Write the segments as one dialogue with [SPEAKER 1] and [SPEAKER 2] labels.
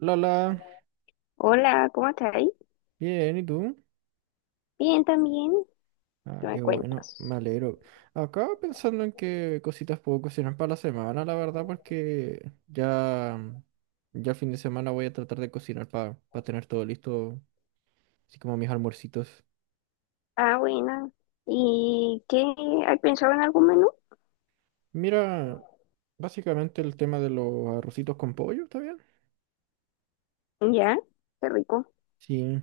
[SPEAKER 1] Lala,
[SPEAKER 2] Hola, ¿cómo estás ahí?
[SPEAKER 1] bien, ¿y tú?
[SPEAKER 2] Bien, también.
[SPEAKER 1] Ah,
[SPEAKER 2] ¿Qué
[SPEAKER 1] qué
[SPEAKER 2] me
[SPEAKER 1] bueno,
[SPEAKER 2] cuentas?
[SPEAKER 1] me alegro. Acá pensando en qué cositas puedo cocinar para la semana, la verdad, porque ya, ya el fin de semana voy a tratar de cocinar para tener todo listo, así como mis almuercitos.
[SPEAKER 2] Ah, buena. ¿Y qué? ¿Has pensado en algún menú?
[SPEAKER 1] Mira, básicamente el tema de los arrocitos con pollo, ¿está bien?
[SPEAKER 2] Ya, qué rico.
[SPEAKER 1] Sí,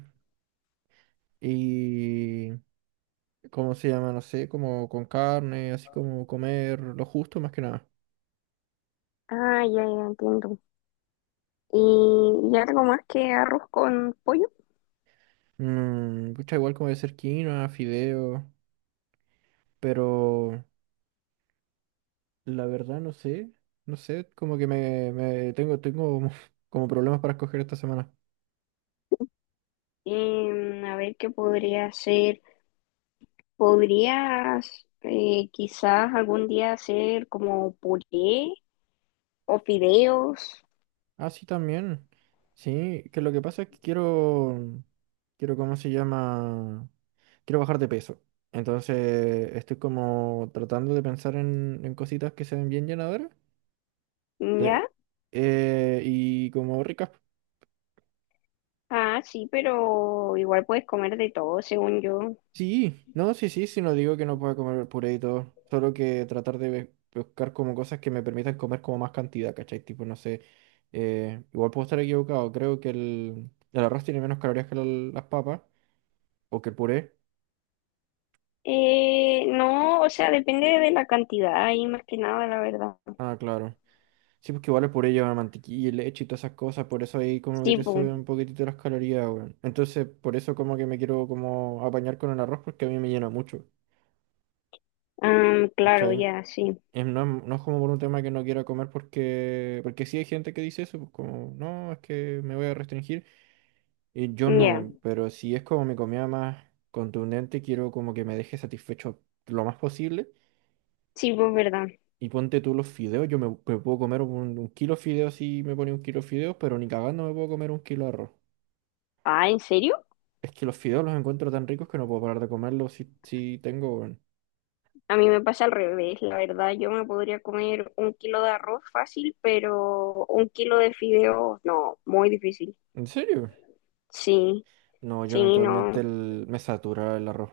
[SPEAKER 1] y ¿cómo se llama? No sé, como con carne, así como comer lo justo más que nada.
[SPEAKER 2] Ah, ya, ya entiendo. ¿Y, y algo más que arroz con pollo?
[SPEAKER 1] Igual como de ser quinoa, fideo. Pero la verdad no sé, no sé, como que me tengo, como problemas para escoger esta semana.
[SPEAKER 2] A ver qué podría hacer. ¿Podrías quizás algún día hacer como puré o fideos?
[SPEAKER 1] Ah, sí, también. Sí, que lo que pasa es que quiero, quiero, ¿cómo se llama? Quiero bajar de peso. Entonces estoy como tratando de pensar en cositas que se ven bien llenadoras
[SPEAKER 2] ¿Ya?
[SPEAKER 1] eh, y como ricas.
[SPEAKER 2] Ah, sí, pero igual puedes comer de todo, según yo.
[SPEAKER 1] Sí, no, sí, sí, sí, no digo que no pueda comer puré y todo, solo que tratar de buscar como cosas que me permitan comer como más cantidad, ¿cachai? Tipo, no sé, igual puedo estar equivocado, creo que el arroz tiene menos calorías que la- las papas, o que el puré.
[SPEAKER 2] No, o sea, depende de la cantidad ahí más que nada, la verdad.
[SPEAKER 1] Ah, claro. Sí, pues que igual el puré lleva mantequilla y leche y todas esas cosas, por eso ahí como que
[SPEAKER 2] Sí,
[SPEAKER 1] te
[SPEAKER 2] pues,
[SPEAKER 1] suben un poquitito las calorías, weón. Entonces, por eso como que me quiero como apañar con el arroz porque a mí me llena mucho,
[SPEAKER 2] ah, claro,
[SPEAKER 1] ¿cachai?
[SPEAKER 2] ya, sí,
[SPEAKER 1] No, es- no es como por un tema que no quiera comer porque, porque sí hay gente que dice eso, pues como, no, es que me voy a restringir. Y yo
[SPEAKER 2] ya,
[SPEAKER 1] no, pero si es como mi comida más contundente, quiero como que me deje satisfecho lo más posible.
[SPEAKER 2] sí, pues, verdad.
[SPEAKER 1] Y ponte tú los fideos, yo me puedo comer un kilo de fideos si me pone un kilo de fideos, pero ni cagando me puedo comer un kilo de arroz.
[SPEAKER 2] Ah, ¿en serio?
[SPEAKER 1] Es que los fideos los encuentro tan ricos que no puedo parar de comerlos si, si tengo, weón.
[SPEAKER 2] A mí me pasa al revés, la verdad, yo me podría comer un kilo de arroz fácil, pero un kilo de fideo, no, muy difícil.
[SPEAKER 1] ¿En serio?
[SPEAKER 2] Sí,
[SPEAKER 1] No, yo
[SPEAKER 2] sí,
[SPEAKER 1] eventualmente
[SPEAKER 2] no,
[SPEAKER 1] el- me satura el arroz.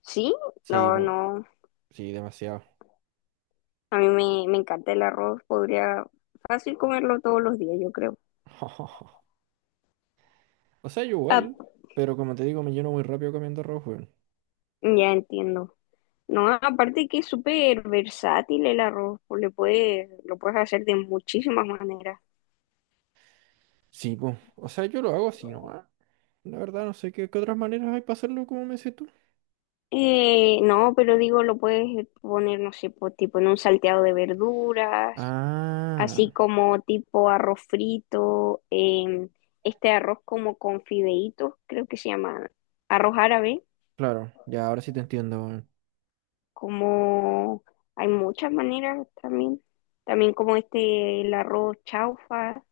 [SPEAKER 2] sí,
[SPEAKER 1] Sí,
[SPEAKER 2] no,
[SPEAKER 1] mu-
[SPEAKER 2] no,
[SPEAKER 1] sí, demasiado.
[SPEAKER 2] a mí me encanta el arroz, podría fácil comerlo todos los días, yo creo.
[SPEAKER 1] O sea, yo
[SPEAKER 2] Ah,
[SPEAKER 1] igual, pero como te digo, me lleno muy rápido cambiando rojo, weón.
[SPEAKER 2] ya entiendo. No, aparte que es súper versátil el arroz, pues le puedes, lo puedes hacer de muchísimas maneras.
[SPEAKER 1] Sí, pues. O sea, yo lo hago así nomás. La verdad, no sé qué, qué otras maneras hay para hacerlo como me dices tú.
[SPEAKER 2] No, pero digo, lo puedes poner, no sé, pues, tipo en un salteado de verduras,
[SPEAKER 1] Ah,
[SPEAKER 2] así como tipo arroz frito, em, este arroz como con fideitos, creo que se llama arroz árabe,
[SPEAKER 1] claro, ya ahora sí te entiendo, weón.
[SPEAKER 2] como hay muchas maneras también, también como este, el arroz chaufa,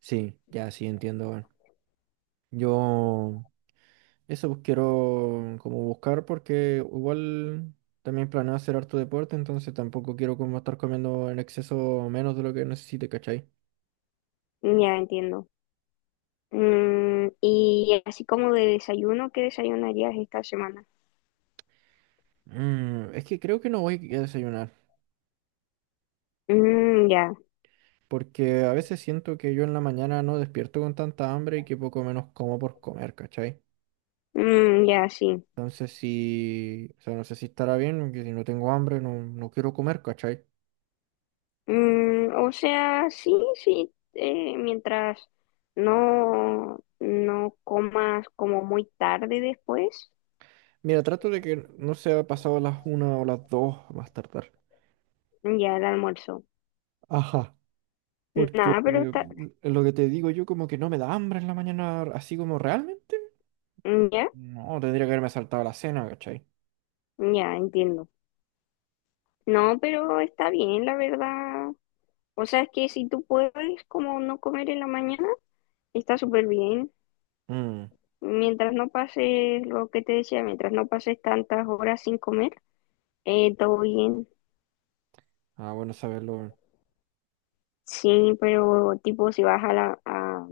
[SPEAKER 1] Sí, ya sí entiendo, weón. Yo eso pues, quiero como buscar porque igual también planeo hacer harto deporte, entonces tampoco quiero como estar comiendo en exceso menos de lo que necesite, ¿cachai?
[SPEAKER 2] ya entiendo. Mm, y así como de desayuno, ¿qué desayunarías esta semana?
[SPEAKER 1] Mm, es que creo que no voy a desayunar.
[SPEAKER 2] Mm, ya.
[SPEAKER 1] Porque a veces siento que yo en la mañana no despierto con tanta hambre y que poco menos como por comer, ¿cachai?
[SPEAKER 2] Mm, ya, sí.
[SPEAKER 1] Entonces si, o sea, no sé si estará bien, porque si no tengo hambre no, no quiero comer, ¿cachai?
[SPEAKER 2] Mm, o sea, sí, sí, mientras no comas como muy tarde después,
[SPEAKER 1] Mira, trato de que no sea pasado las una o las dos más tardar.
[SPEAKER 2] ya el almuerzo.
[SPEAKER 1] Ajá, porque
[SPEAKER 2] Nada, pero está,
[SPEAKER 1] lo que te digo yo como que no me da hambre en la mañana, así como realmente.
[SPEAKER 2] mm, ya,
[SPEAKER 1] No, tendría que haberme saltado la cena, ¿cachai?
[SPEAKER 2] ya, entiendo. No, pero está bien, la verdad. O sea, es que si tú puedes como no comer en la mañana, está súper bien.
[SPEAKER 1] Mm.
[SPEAKER 2] Mientras no pases lo que te decía, mientras no pases tantas horas sin comer, todo bien.
[SPEAKER 1] Ah, bueno saberlo. Weón.
[SPEAKER 2] Sí, pero tipo si vas a la, a-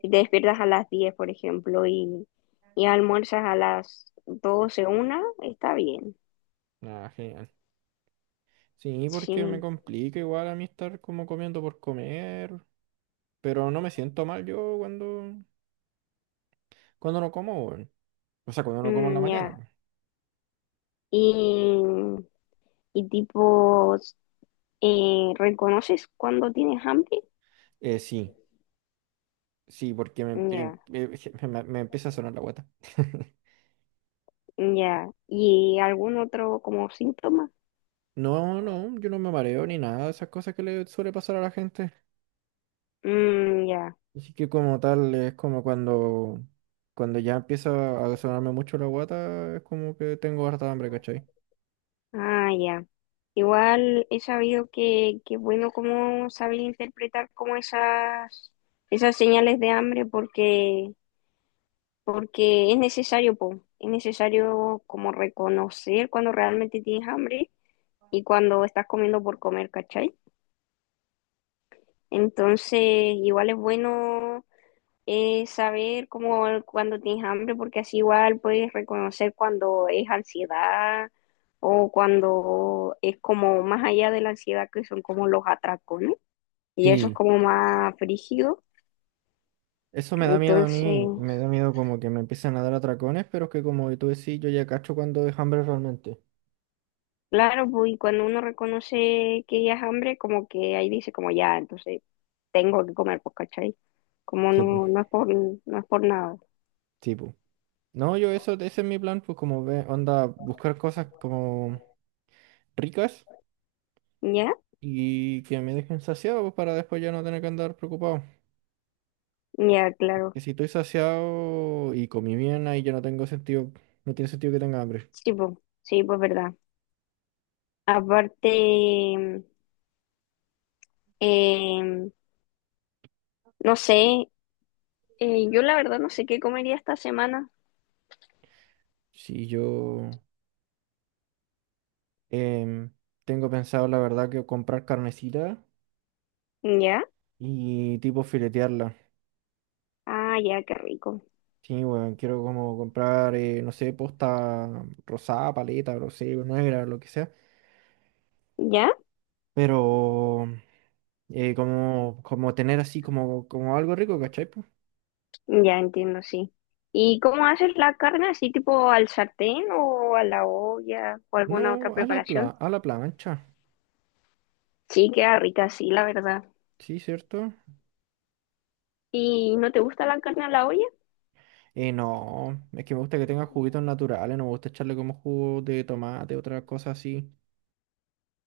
[SPEAKER 2] si te despiertas a las 10 por ejemplo, y almuerzas a las doce una, está bien.
[SPEAKER 1] Ah, genial. Sí, porque me
[SPEAKER 2] Sí,
[SPEAKER 1] complica igual a mí estar como comiendo por comer. Pero no me siento mal yo cuando, cuando no como, weón. O sea, cuando no como en la
[SPEAKER 2] mm,
[SPEAKER 1] mañana,
[SPEAKER 2] ya.
[SPEAKER 1] pues.
[SPEAKER 2] Y, y tipo, ¿reconoces cuando tienes hambre?
[SPEAKER 1] Sí, sí, porque me, empie-
[SPEAKER 2] Ya,
[SPEAKER 1] me empieza a sonar la guata.
[SPEAKER 2] ya. ¿Y algún otro como síntoma?
[SPEAKER 1] No, no, yo no me mareo ni nada de esas cosas que le suele pasar a la gente.
[SPEAKER 2] Mm, ya.
[SPEAKER 1] Así que como tal, es como cuando, cuando ya empieza a sonarme mucho la guata, es como que tengo harta hambre, ¿cachai?
[SPEAKER 2] Ah, ya. Igual he sabido que es bueno como saber interpretar como esas, esas señales de hambre porque, porque es necesario, po. Es necesario como reconocer cuando realmente tienes hambre y cuando estás comiendo por comer, ¿cachai? Entonces, igual es bueno. Saber cómo cuando tienes hambre, porque así igual puedes reconocer cuando es ansiedad o cuando es como más allá de la ansiedad que son como los atracones y eso es
[SPEAKER 1] Sí,
[SPEAKER 2] como más frígido.
[SPEAKER 1] eso me da miedo a
[SPEAKER 2] Entonces,
[SPEAKER 1] mí, me da miedo como que me empiecen a dar atracones, pero es que como tú decís, yo ya cacho cuando es hambre realmente.
[SPEAKER 2] claro, pues y cuando uno reconoce que ya es hambre, como que ahí dice como ya, entonces tengo que comer, pues, ¿cachai? Como
[SPEAKER 1] Sí,
[SPEAKER 2] no, no es por, no es por nada.
[SPEAKER 1] pues. No, yo eso, ese es mi plan, pues como ve, onda, buscar cosas como ricas
[SPEAKER 2] ¿Ya?
[SPEAKER 1] y que me dejen saciado, pues para después ya no tener que andar preocupado.
[SPEAKER 2] Ya, claro.
[SPEAKER 1] Que si estoy saciado y comí bien, ahí ya no tengo sentido, no tiene sentido que tenga hambre.
[SPEAKER 2] Sí, pues, sí, pues verdad. Aparte, Em, no sé, yo la verdad no sé qué comería esta semana.
[SPEAKER 1] Si yo em, tengo pensado, la verdad, que comprar carnecita
[SPEAKER 2] ¿Ya?
[SPEAKER 1] y tipo filetearla.
[SPEAKER 2] Ah, ya, qué rico.
[SPEAKER 1] Sí, bueno, quiero como comprar, no sé, posta rosada, paleta, no sé, negra, lo que sea.
[SPEAKER 2] ¿Ya?
[SPEAKER 1] Pero como, como tener así como, como algo rico, ¿cachai? Po?
[SPEAKER 2] Ya entiendo, sí. ¿Y cómo haces la carne? ¿Así tipo al sartén o a la olla o
[SPEAKER 1] No,
[SPEAKER 2] alguna otra
[SPEAKER 1] a la pla-
[SPEAKER 2] preparación?
[SPEAKER 1] a la plancha,
[SPEAKER 2] Sí, queda rica, sí, la verdad.
[SPEAKER 1] sí, ¿cierto?
[SPEAKER 2] ¿Y no te gusta la carne a la olla?
[SPEAKER 1] No, es que me gusta que tenga juguitos naturales, no me gusta echarle como jugo de tomate, otras cosas así.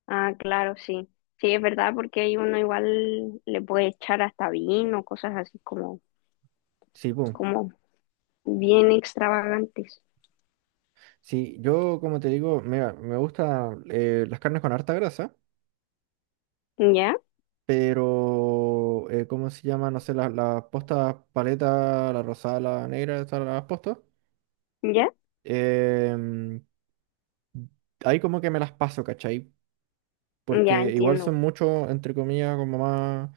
[SPEAKER 2] Ah, claro, sí. Sí, es verdad, porque ahí uno igual le puede echar hasta vino, cosas así como,
[SPEAKER 1] Sí, pum.
[SPEAKER 2] como bien extravagantes.
[SPEAKER 1] Sí, yo como te digo, me gusta las carnes con harta grasa,
[SPEAKER 2] ¿Ya?
[SPEAKER 1] pero ¿cómo se llama? No sé, las postas paleta, la rosada, la negra, esas las postas.
[SPEAKER 2] ¿Ya?
[SPEAKER 1] em, Ahí como que me las paso, ¿cachai?
[SPEAKER 2] Ya
[SPEAKER 1] Porque igual
[SPEAKER 2] entiendo.
[SPEAKER 1] son mucho entre comillas, como más,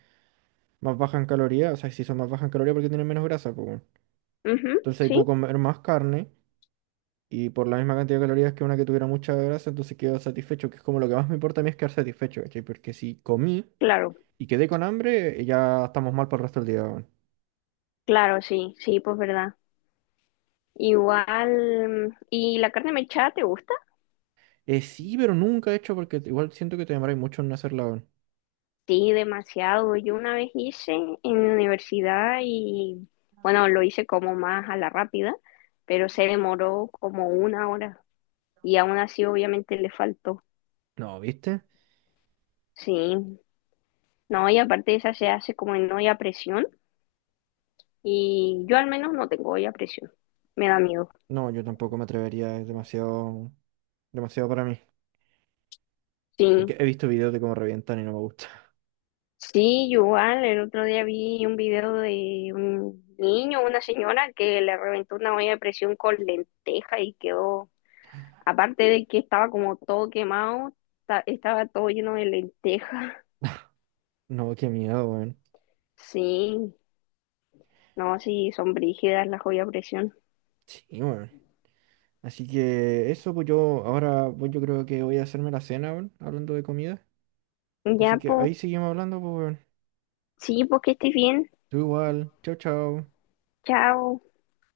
[SPEAKER 1] más baja en calorías, o sea, si son más bajas en calorías porque tienen menos grasa, pues bueno.
[SPEAKER 2] Ujú,
[SPEAKER 1] Entonces ahí
[SPEAKER 2] sí,
[SPEAKER 1] puedo comer más carne y por la misma cantidad de calorías que una que tuviera mucha grasa, entonces quedo satisfecho, que es como lo que más me importa a mí es quedar satisfecho, ¿cachai? Porque si comí
[SPEAKER 2] claro,
[SPEAKER 1] y quedé con hambre, ya estamos mal para el resto del día, weón.
[SPEAKER 2] claro, sí, sí, pues verdad. Igual, mm, ¿y la carne mechada te gusta?
[SPEAKER 1] Sí, pero nunca he hecho porque igual siento que te demoráis mucho en hacerla, weón.
[SPEAKER 2] Sí, demasiado. Yo una vez hice en la universidad y, bueno, lo hice como más a la rápida, pero se demoró como una hora y aún así obviamente le faltó.
[SPEAKER 1] No, ¿viste?
[SPEAKER 2] Sí, no, y aparte esa se hace como en olla a presión y yo al menos no tengo olla a presión, me da miedo.
[SPEAKER 1] No, yo tampoco me atrevería, es demasiado, demasiado para mí.
[SPEAKER 2] Sí,
[SPEAKER 1] Porque he visto videos de cómo revientan y no me gusta.
[SPEAKER 2] sí, igual, el otro día vi un video de un niño, una señora que le reventó una olla de presión con lenteja y quedó, aparte de que estaba como todo quemado, ta- estaba todo lleno de lenteja.
[SPEAKER 1] No, qué miedo, weón.
[SPEAKER 2] Sí, no, sí, son brígidas las ollas de presión.
[SPEAKER 1] Sí, weón. Así que eso, pues yo ahora, pues yo creo que voy a hacerme la cena, weón, hablando de comida. Así
[SPEAKER 2] Ya,
[SPEAKER 1] que
[SPEAKER 2] pues,
[SPEAKER 1] ahí seguimos hablando, pues, weón.
[SPEAKER 2] sí, pues que estés bien.
[SPEAKER 1] Tú igual. Chao, chao.
[SPEAKER 2] Chao.